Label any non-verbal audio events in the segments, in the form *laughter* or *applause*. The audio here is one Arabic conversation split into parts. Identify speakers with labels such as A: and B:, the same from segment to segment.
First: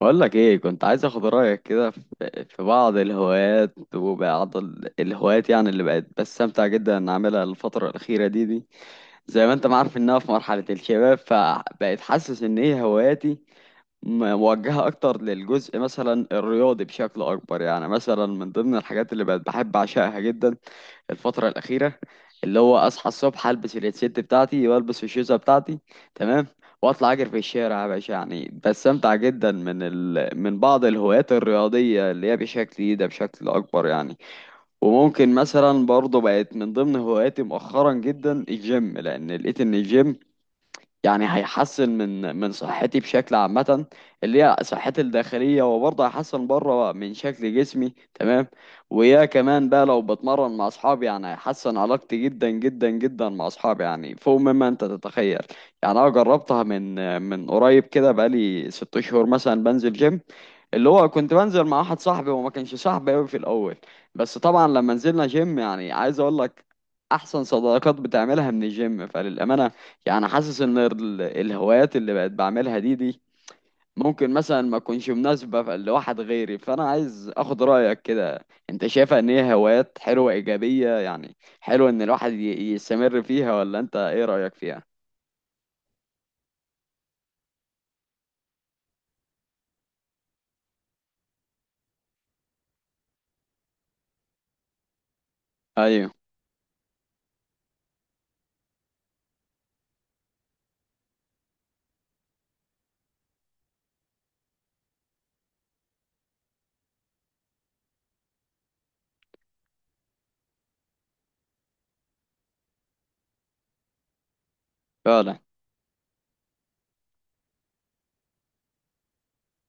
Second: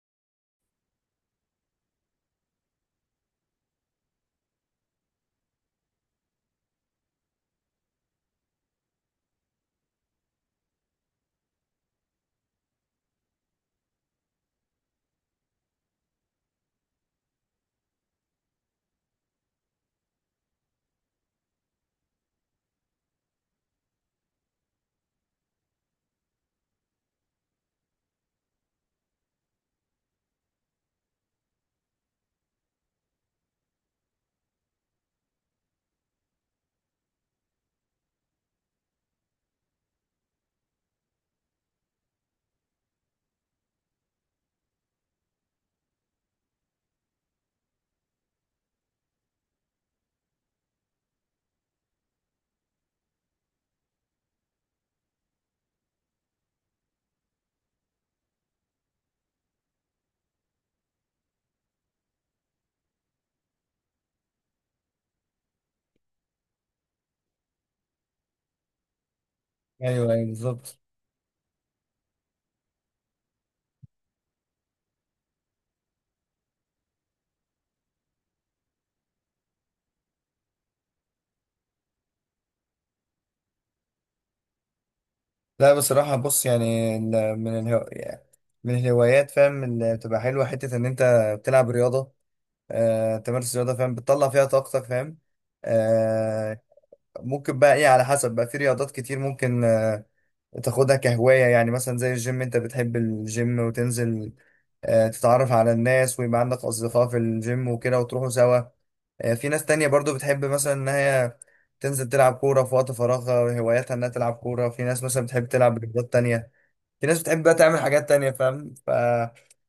A: بقول لك ايه، كنت عايز اخد رايك كده في بعض الهوايات، وبعض الهوايات يعني اللي بقت بستمتع جدا ان اعملها الفتره الاخيره دي. زي ما انت ما عارف انها في مرحله الشباب، فبقيت حاسس ان هي هواياتي موجهه اكتر للجزء مثلا الرياضي بشكل اكبر. يعني مثلا من ضمن الحاجات اللي بقت بحب اعشقها جدا الفترة الأخيرة، اللي هو أصحى الصبح ألبس الهيدسيت بتاعتي وألبس الشوزة بتاعتي، تمام، وأطلع أجري في الشارع يا باشا. يعني بستمتع جدا من بعض الهوايات الرياضية اللي هي بشكل إيه ده، بشكل أكبر يعني. وممكن مثلا برضه بقت من ضمن هواياتي مؤخرا جدا الجيم، لأن لقيت إن الجيم يعني هيحسن من صحتي بشكل عامة، اللي هي صحتي الداخلية، وبرضه هيحسن بره من شكل جسمي، تمام. ويا كمان بقى لو بتمرن مع أصحابي يعني هيحسن علاقتي جدا جدا جدا مع أصحابي، يعني فوق مما أنت تتخيل. يعني أنا جربتها من قريب كده، بقالي 6 شهور مثلا بنزل جيم، اللي هو كنت بنزل مع واحد صاحبي، وما كانش صاحبي قوي في الأول، بس طبعا لما نزلنا جيم، يعني عايز أقول لك أحسن صداقات بتعملها من الجيم، فللأمانة
B: ايوه، ايوه،
A: يعني حاسس ان
B: بالظبط.
A: الهوايات اللي بقت بعملها دي ممكن مثلا ما تكونش مناسبة لواحد غيري. فانا عايز اخد رأيك كده، انت شايفها ان هي هوايات حلوة ايجابية؟ يعني حلو ان الواحد يستمر فيها، ولا انت ايه رأيك فيها؟
B: لا بصراحه، بص يعني يعني من الهوايات، فاهم، اللي بتبقى حلوه، حته ان انت بتلعب رياضه. تمارس رياضه، فاهم، بتطلع فيها طاقتك، فاهم.
A: ايوه.
B: آه. ممكن بقى ايه على حسب، بقى في رياضات كتير ممكن تاخدها كهواية، يعني مثلا زي الجيم، انت بتحب الجيم وتنزل، آه، تتعرف على الناس ويبقى عندك أصدقاء في الجيم وكده وتروحوا سوا. آه، في ناس تانية برضو بتحب مثلا إن هي تنزل تلعب كورة في وقت فراغها، هواياتها إنها تلعب كورة. في ناس مثلا
A: فعلا.
B: بتحب تلعب رياضات تانية، في ناس بتحب بقى تعمل حاجات تانية، فاهم.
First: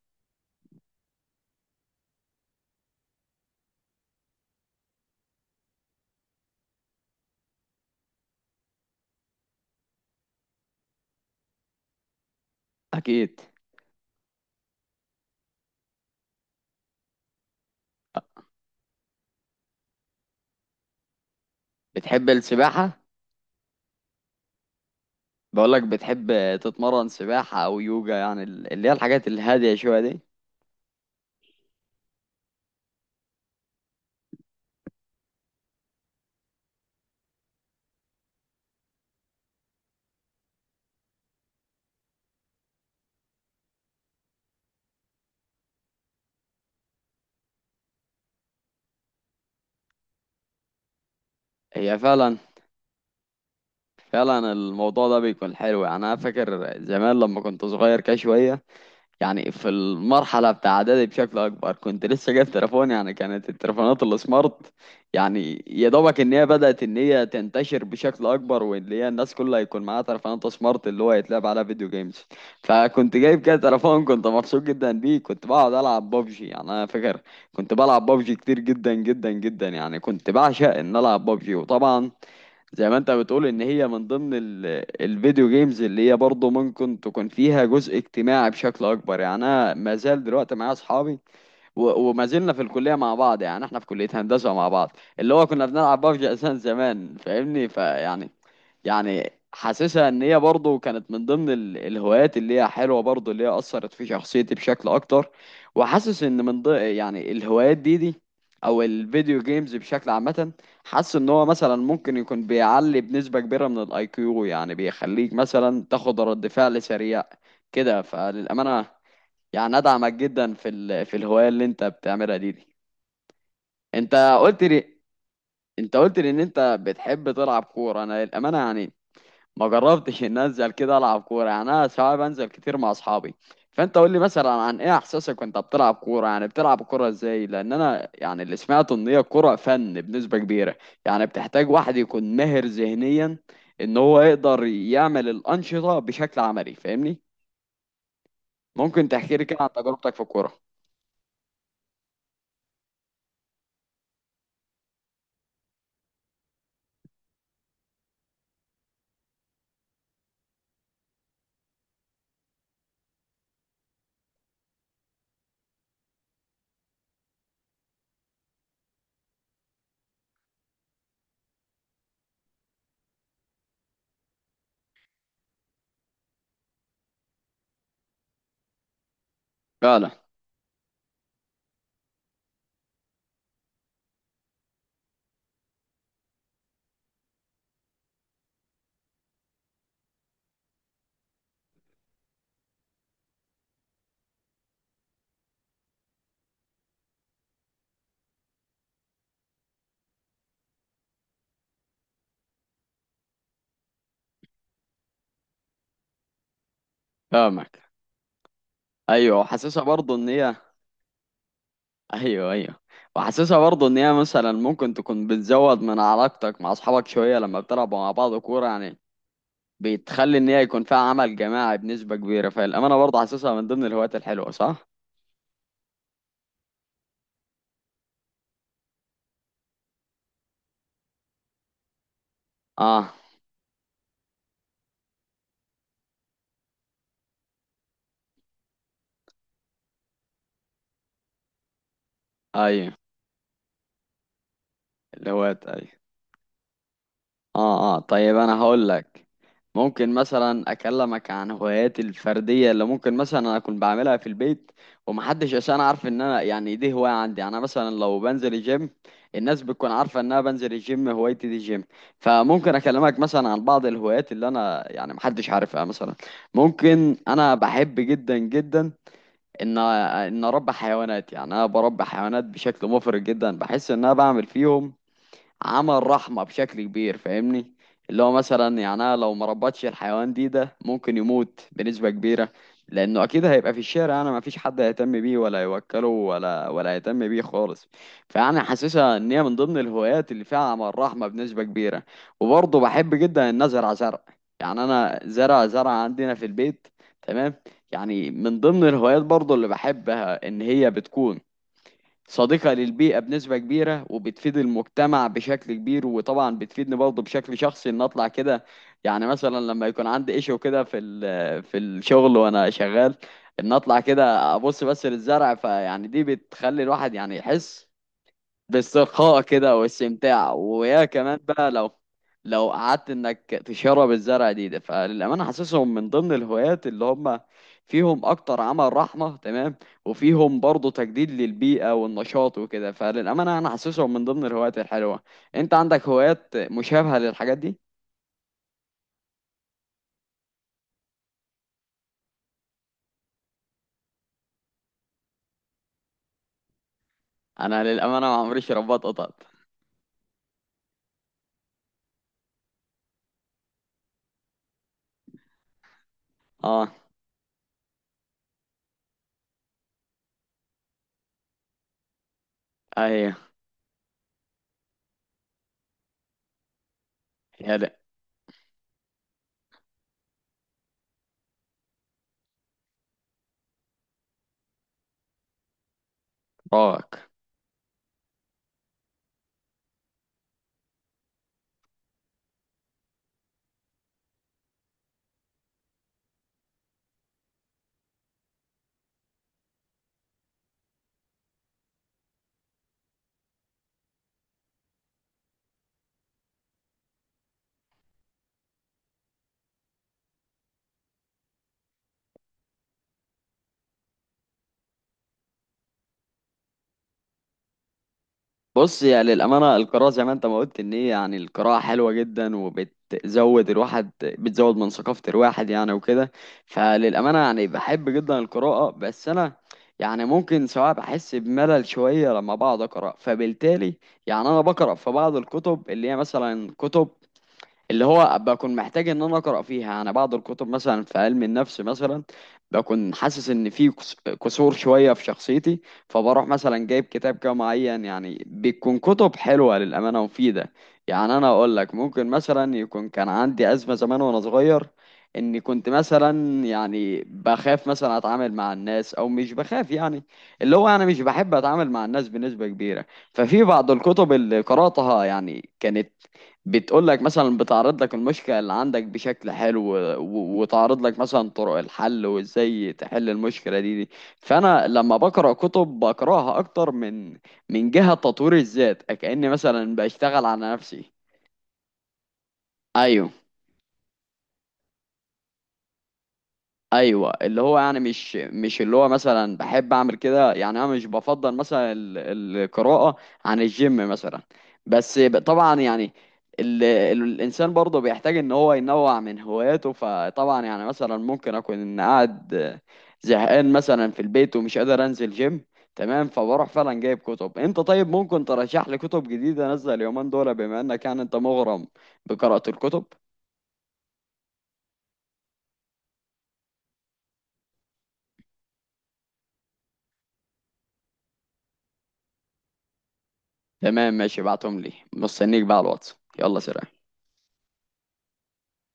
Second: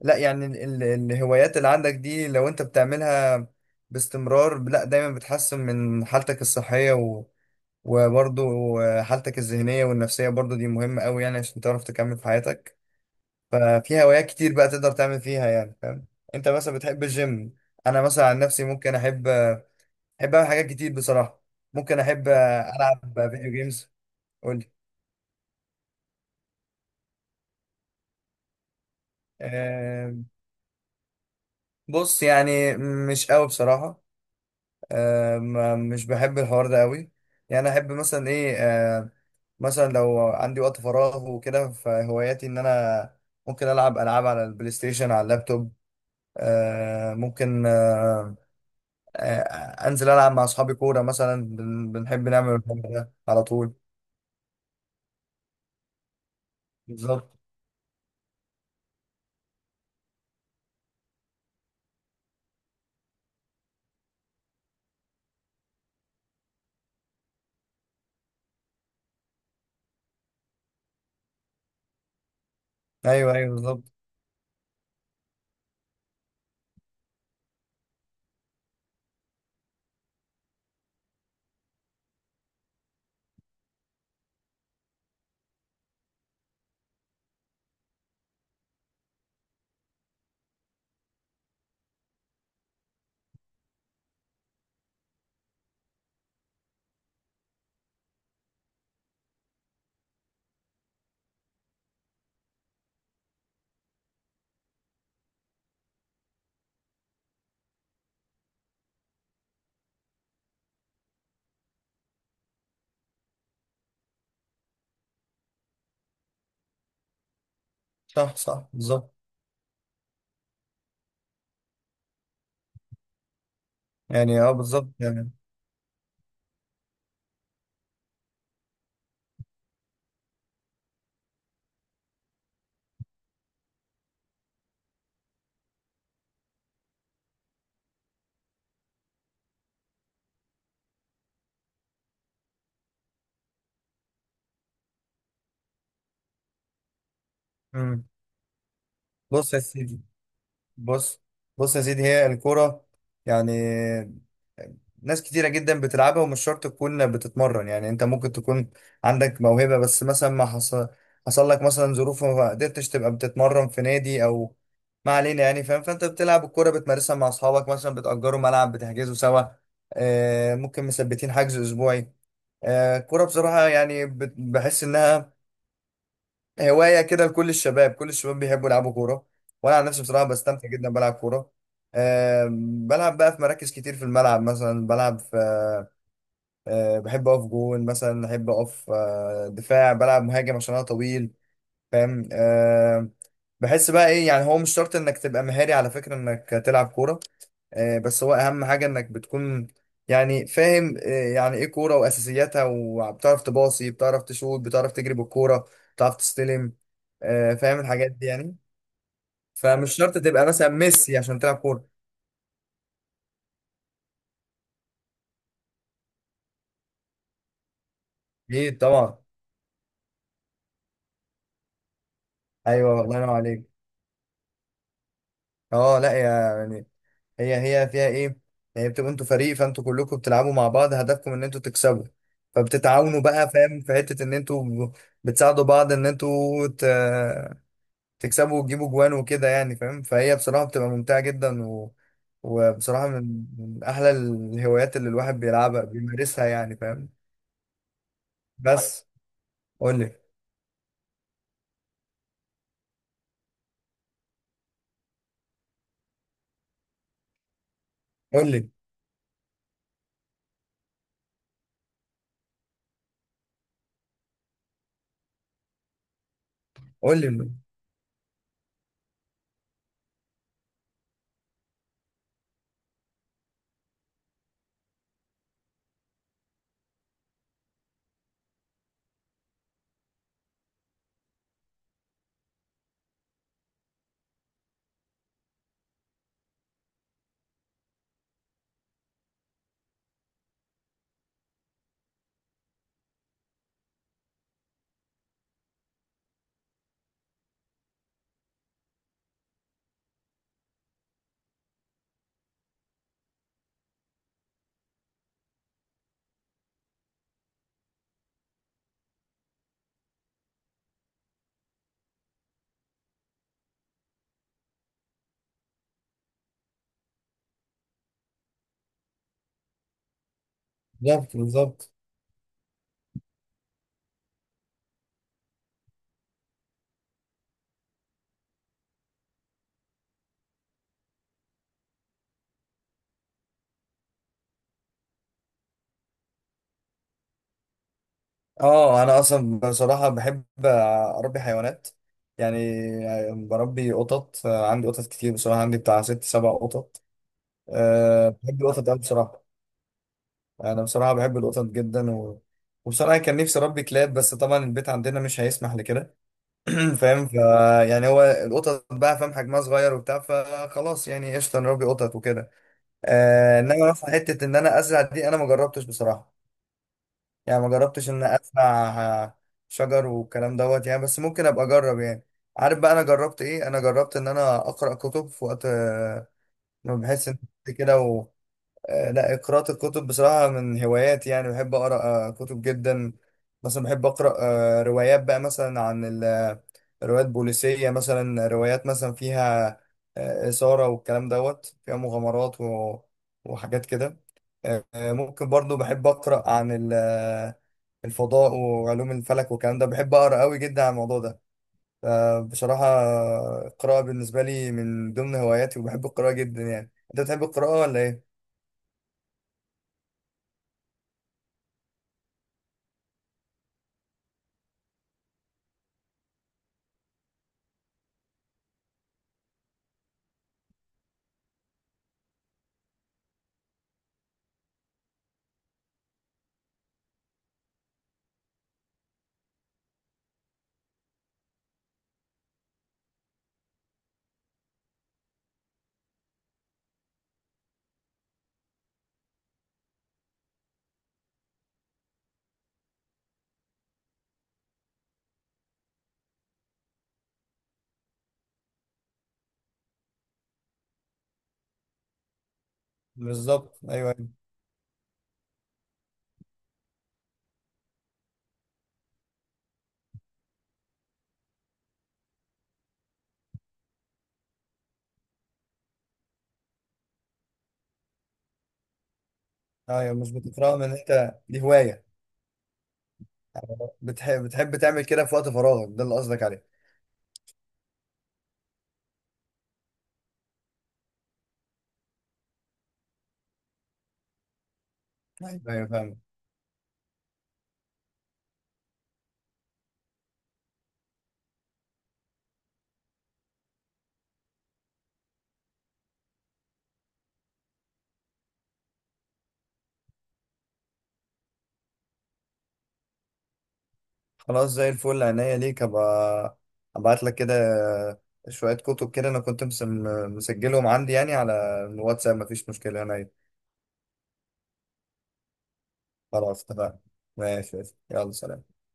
B: لا يعني ال... الهوايات اللي عندك دي لو أنت بتعملها باستمرار، لا دايما بتحسن من حالتك الصحية، وبرضه حالتك الذهنية والنفسية، برضه دي مهمة أوي، يعني عشان تعرف تكمل في حياتك.
A: اكيد.
B: ففي هوايات كتير بقى تقدر تعمل فيها، يعني فاهم. أنت مثلا بتحب الجيم، أنا مثلا عن نفسي ممكن أحب، أعمل حاجات كتير بصراحة. ممكن أحب
A: بتحب السباحة؟
B: ألعب فيديو جيمز. قولي؟
A: بقولك بتحب تتمرن سباحة او يوجا، يعني اللي هي الحاجات الهادية شوية
B: أه،
A: دي؟
B: بص يعني مش أوي بصراحة. آه، ما مش بحب الحوار ده قوي. يعني احب مثلا ايه، مثلا لو عندي وقت فراغ وكده، فهواياتي ان انا ممكن العب العاب على البلاي ستيشن على اللابتوب. ممكن. انزل العب مع اصحابي كوره مثلا،
A: هي
B: بنحب
A: فعلا.
B: نعمل الحوار ده على طول.
A: فعلا الموضوع ده بيكون حلو. يعني انا فاكر زمان
B: بالظبط.
A: لما كنت صغير كده شوية، يعني في المرحلة بتاع إعدادي بشكل أكبر، كنت لسه جايب تليفون. يعني كانت التليفونات السمارت يعني يا دوبك إن هي بدأت إن هي تنتشر بشكل أكبر، واللي هي الناس كلها يكون معاها تليفونات سمارت اللي هو يتلعب على فيديو جيمز. فكنت
B: ايوه،
A: جايب
B: ايوه،
A: كده
B: بالظبط.
A: تليفون، كنت مبسوط جدا بيه، كنت بقعد ألعب ببجي. يعني أنا فاكر كنت بلعب ببجي كتير جدا جدا جدا، يعني كنت بعشق إن ألعب ببجي. وطبعا زي ما انت بتقول ان هي من ضمن الفيديو جيمز اللي هي برضه ممكن تكون فيها جزء اجتماعي بشكل اكبر. يعني انا ما زال دلوقتي معايا اصحابي، وما زلنا في الكلية مع بعض، يعني احنا في كلية هندسة مع بعض، اللي هو كنا بنلعب ببجي اساسا زمان، فاهمني؟ يعني يعني حاسسها ان هي برضه كانت من ضمن الهوايات اللي هي حلوة برضه، اللي هي اثرت في شخصيتي بشكل اكتر. وحاسس ان من ضمن يعني الهوايات دي او الفيديو جيمز بشكل عامة، حاسس ان هو مثلا ممكن يكون بيعلي بنسبة كبيرة من الاي كيو، يعني بيخليك مثلا تاخد رد فعل سريع كده،
B: صح، صح،
A: فللأمانة
B: بالظبط.
A: يعني ادعمك جدا في الهوايه اللي انت بتعملها دي. انت
B: يعني اه
A: قلت
B: بالظبط
A: لي
B: يعني.
A: انت قلت لي ان انت بتحب تلعب كوره. انا الامانه يعني ما جربتش ان انزل كده العب كوره، يعني انا ساعات بنزل كتير مع اصحابي. فانت قول لي مثلا عن ايه احساسك وانت بتلعب كوره، يعني بتلعب كوره ازاي؟ لان انا يعني اللي سمعته ان هي الكوره فن بنسبه كبيره، يعني بتحتاج واحد يكون ماهر ذهنيا ان هو يقدر يعمل الانشطه بشكل عملي، فاهمني؟
B: مم.
A: ممكن تحكي لي
B: بص
A: كده
B: يا
A: عن
B: سيدي.
A: تجربتك في الكوره؟
B: بص. بص يا سيدي، هي الكورة يعني ناس كتيرة جدا بتلعبها، ومش شرط تكون بتتمرن، يعني انت ممكن تكون عندك موهبة، بس مثلا ما حصل، حصل لك مثلا ظروف وما قدرتش تبقى بتتمرن في نادي او ما علينا يعني، فاهم. فانت بتلعب الكورة بتمارسها مع اصحابك، مثلا بتأجروا ملعب، بتحجزوا سوا، آه، ممكن مثبتين حجز اسبوعي. آه، الكورة بصراحة يعني بحس انها هواية كده لكل الشباب، كل الشباب بيحبوا يلعبوا كورة. وأنا عن نفسي
A: فعلا.
B: بصراحة بستمتع جدا بلعب كورة. بلعب بقى في مراكز كتير، في الملعب مثلا بلعب في، بحب أقف جون، مثلا أحب أقف دفاع، بلعب مهاجم عشان أنا طويل، فاهم. بحس بقى إيه، يعني هو مش شرط إنك تبقى مهاري على فكرة إنك تلعب كورة، آه، بس هو اهم حاجه انك بتكون، يعني فاهم، آه، يعني ايه كوره واساسياتها، وبتعرف تباصي، بتعرف تشوط، بتعرف تجري بالكوره، بتعرف تستلم، آه، فاهم
A: فاهمك.
B: الحاجات دي يعني.
A: ايوه، وحاسسها
B: فمش
A: برضه
B: شرط
A: ان
B: تبقى
A: هي
B: مثلا ميسي عشان تلعب كوره.
A: *laughs* ايوه، ايوه. وحاسسها برضه ان هي مثلا ممكن تكون بتزود من علاقتك مع اصحابك شويه لما بتلعبوا مع بعض كوره.
B: اكيد
A: يعني
B: طبعا.
A: بتخلي ان هي يكون فيها عمل جماعي بنسبه كبيره، فالامانه
B: ايوه، الله
A: برضه
B: ينور
A: حاسسها
B: عليك.
A: من ضمن الهوايات الحلوه. صح.
B: اه لا يعني، هي هي فيها ايه يعني، بتبقوا انتوا فريق، فانتوا كلكم بتلعبوا مع بعض هدفكم ان انتوا تكسبوا،
A: اه.
B: فبتتعاونوا بقى فاهم، في حته ان انتوا بتساعدوا بعض ان تكسبوا وتجيبوا جوان وكده، يعني فاهم. فهي بصراحة بتبقى ممتعة جدا، و...
A: ايوه
B: وبصراحة من أحلى الهوايات اللي الواحد
A: الهوايات،
B: بيلعبها
A: ايوه.
B: بيمارسها، يعني فاهم.
A: اه، اه، طيب انا هقول
B: بس
A: لك.
B: قول
A: ممكن
B: لي،
A: مثلا اكلمك عن هواياتي الفرديه اللي ممكن مثلا انا اكون بعملها في البيت، ومحدش عشان عارف ان انا يعني دي هوايه عندي. يعني انا مثلا لو
B: قول
A: بنزل
B: لي،
A: الجيم الناس بتكون عارفه ان انا بنزل الجيم، هوايتي دي الجيم. فممكن اكلمك مثلا عن بعض الهوايات اللي انا يعني محدش عارفها مثلا. ممكن
B: قول لي.
A: انا بحب جدا جدا ان اربي حيوانات، يعني انا بربي حيوانات بشكل مفرط جدا، بحس ان انا بعمل فيهم عمل رحمة بشكل كبير، فاهمني؟ اللي هو مثلا يعني أنا لو ما ربطش الحيوان ده ممكن يموت بنسبة كبيرة، لأنه أكيد هيبقى في الشارع، أنا ما فيش حد هيهتم بيه، ولا يوكله ولا يهتم بيه خالص. فأنا حاسسها إن هي من ضمن الهوايات اللي فيها عمل رحمة بنسبة كبيرة. وبرضه بحب جدا إن أزرع زرع، يعني أنا زرع عندنا في البيت، تمام. يعني من ضمن الهوايات برضه اللي بحبها إن هي بتكون صديقة للبيئة بنسبة كبيرة، وبتفيد المجتمع بشكل كبير، وطبعا بتفيدني برضه بشكل شخصي، ان اطلع كده. يعني مثلا لما يكون عندي ايشو كده في الشغل وانا شغال، ان اطلع كده ابص بس للزرع، فيعني دي بتخلي الواحد يعني يحس بالسخاء كده، واستمتاع. ويا
B: بالظبط،
A: كمان بقى لو
B: بالظبط.
A: لو قعدت انك تشرب الزرع ده فللامانه حاسسهم من ضمن الهوايات اللي هم فيهم اكتر عمل رحمه، تمام. وفيهم برضه تجديد للبيئه والنشاط وكده، فللامانه انا حاسسهم من ضمن الهوايات الحلوه. انت عندك هوايات مشابهه للحاجات دي؟
B: اه انا اصلا بصراحة بحب اربي حيوانات، يعني بربي قطط. آه، عندي قطط كتير بصراحة، عندي بتاع ست سبع قطط.
A: انا للامانه
B: أه
A: ما
B: بحب
A: عمريش
B: القطط أوي
A: ربطت قطط.
B: بصراحة. أنا بصراحة بحب القطط جدا، و... وبصراحة كان نفسي أربي كلاب، بس طبعا البيت عندنا مش هيسمح لكده.
A: اه.
B: *clears throat* فاهم. يعني هو القطط بقى، فاهم حجمها صغير وبتاع، فخلاص يعني قشطه نربي قطط وكده.
A: ايوه.
B: آه، انما مثلا حته ان انا ازرع دي انا ما جربتش بصراحه، يعني ما
A: يا ده
B: جربتش ان ازرع آه، شجر والكلام دوت، يعني بس ممكن ابقى اجرب. يعني عارف بقى انا جربت ايه؟ انا جربت ان انا اقرا كتب في وقت. آه، ما بحس
A: راك.
B: ان كده. لا، قراءة الكتب بصراحة من هواياتي، يعني بحب أقرأ آه، كتب جدا. مثلا بحب أقرأ آه، روايات بقى، مثلا عن روايات بوليسية، مثلا روايات مثلا فيها آه، إثارة والكلام دوت، فيها مغامرات و- وحاجات كده. ممكن برضو بحب أقرأ عن الفضاء وعلوم الفلك والكلام ده، بحب أقرأ قوي جدا عن الموضوع ده. فبصراحة آه، القراءة بالنسبة لي من ضمن هواياتي، وبحب القراءة جدا. يعني أنت بتحب القراءة ولا إيه؟
A: بص، يعني للأمانة القراءة زي ما أنت ما قلت إن هي، يعني القراءة حلوة جدا، وبتزود الواحد، بتزود من ثقافة الواحد يعني، وكده. فللأمانة يعني بحب جدا القراءة، بس أنا يعني ممكن سواء بحس بملل شوية لما بقعد أقرأ، فبالتالي يعني أنا بقرأ في بعض الكتب اللي هي مثلا كتب اللي هو بكون محتاج ان انا اقرا فيها انا، بعض الكتب مثلا في علم النفس مثلا، بكون حاسس ان في كسور شويه في شخصيتي، فبروح مثلا جايب كتاب كده معين. يعني بتكون كتب حلوه للامانه ومفيده. يعني انا اقول لك، ممكن مثلا يكون كان عندي ازمه زمان وانا صغير، اني كنت مثلا يعني بخاف مثلا اتعامل مع الناس، او مش بخاف يعني، اللي هو انا مش بحب اتعامل مع الناس بنسبه كبيره. ففي
B: بالظبط،
A: بعض
B: ايوه، ايوه.
A: الكتب اللي قراتها يعني كانت بتقول لك مثلا، بتعرض لك المشكلة اللي عندك بشكل حلو، وتعرض لك مثلا طرق الحل وازاي تحل المشكلة دي. فأنا لما بقرأ كتب بقرأها أكتر من جهة تطوير الذات، كأني مثلا
B: ايوه، مش
A: بشتغل على
B: بتفرغ من ان
A: نفسي.
B: انت دي هوايه
A: أيوه.
B: بتحب، تعمل كده في وقت فراغك، ده اللي قصدك عليه.
A: ايوه، اللي هو يعني مش اللي هو مثلا بحب اعمل كده. يعني انا مش بفضل مثلا القراءه عن الجيم مثلا، بس ب-
B: ايوه،
A: طبعا
B: ايوه،
A: يعني
B: فاهم.
A: ال ال الانسان برضه بيحتاج ان هو ينوع من هواياته. فطبعا يعني مثلا ممكن اكون قاعد زهقان مثلا في البيت، ومش قادر انزل جيم، تمام، فبروح فعلا جايب كتب. انت طيب ممكن ترشح لي كتب جديده انزل اليومين دول، بما انك يعني انت مغرم بقراءه الكتب؟
B: خلاص، زي الفل، عينيا ليك، ابقى ابعت لك كده شويه كتب كده، انا كنت مسجلهم عندي يعني على الواتساب، مفيش مشكله عينيا.
A: تمام، ماشي، بعتهم لي، مستنيك بقى على الواتس، يلا
B: خلاص
A: سلام.
B: اتفقنا. ماشي، ماشي. يلا سلام.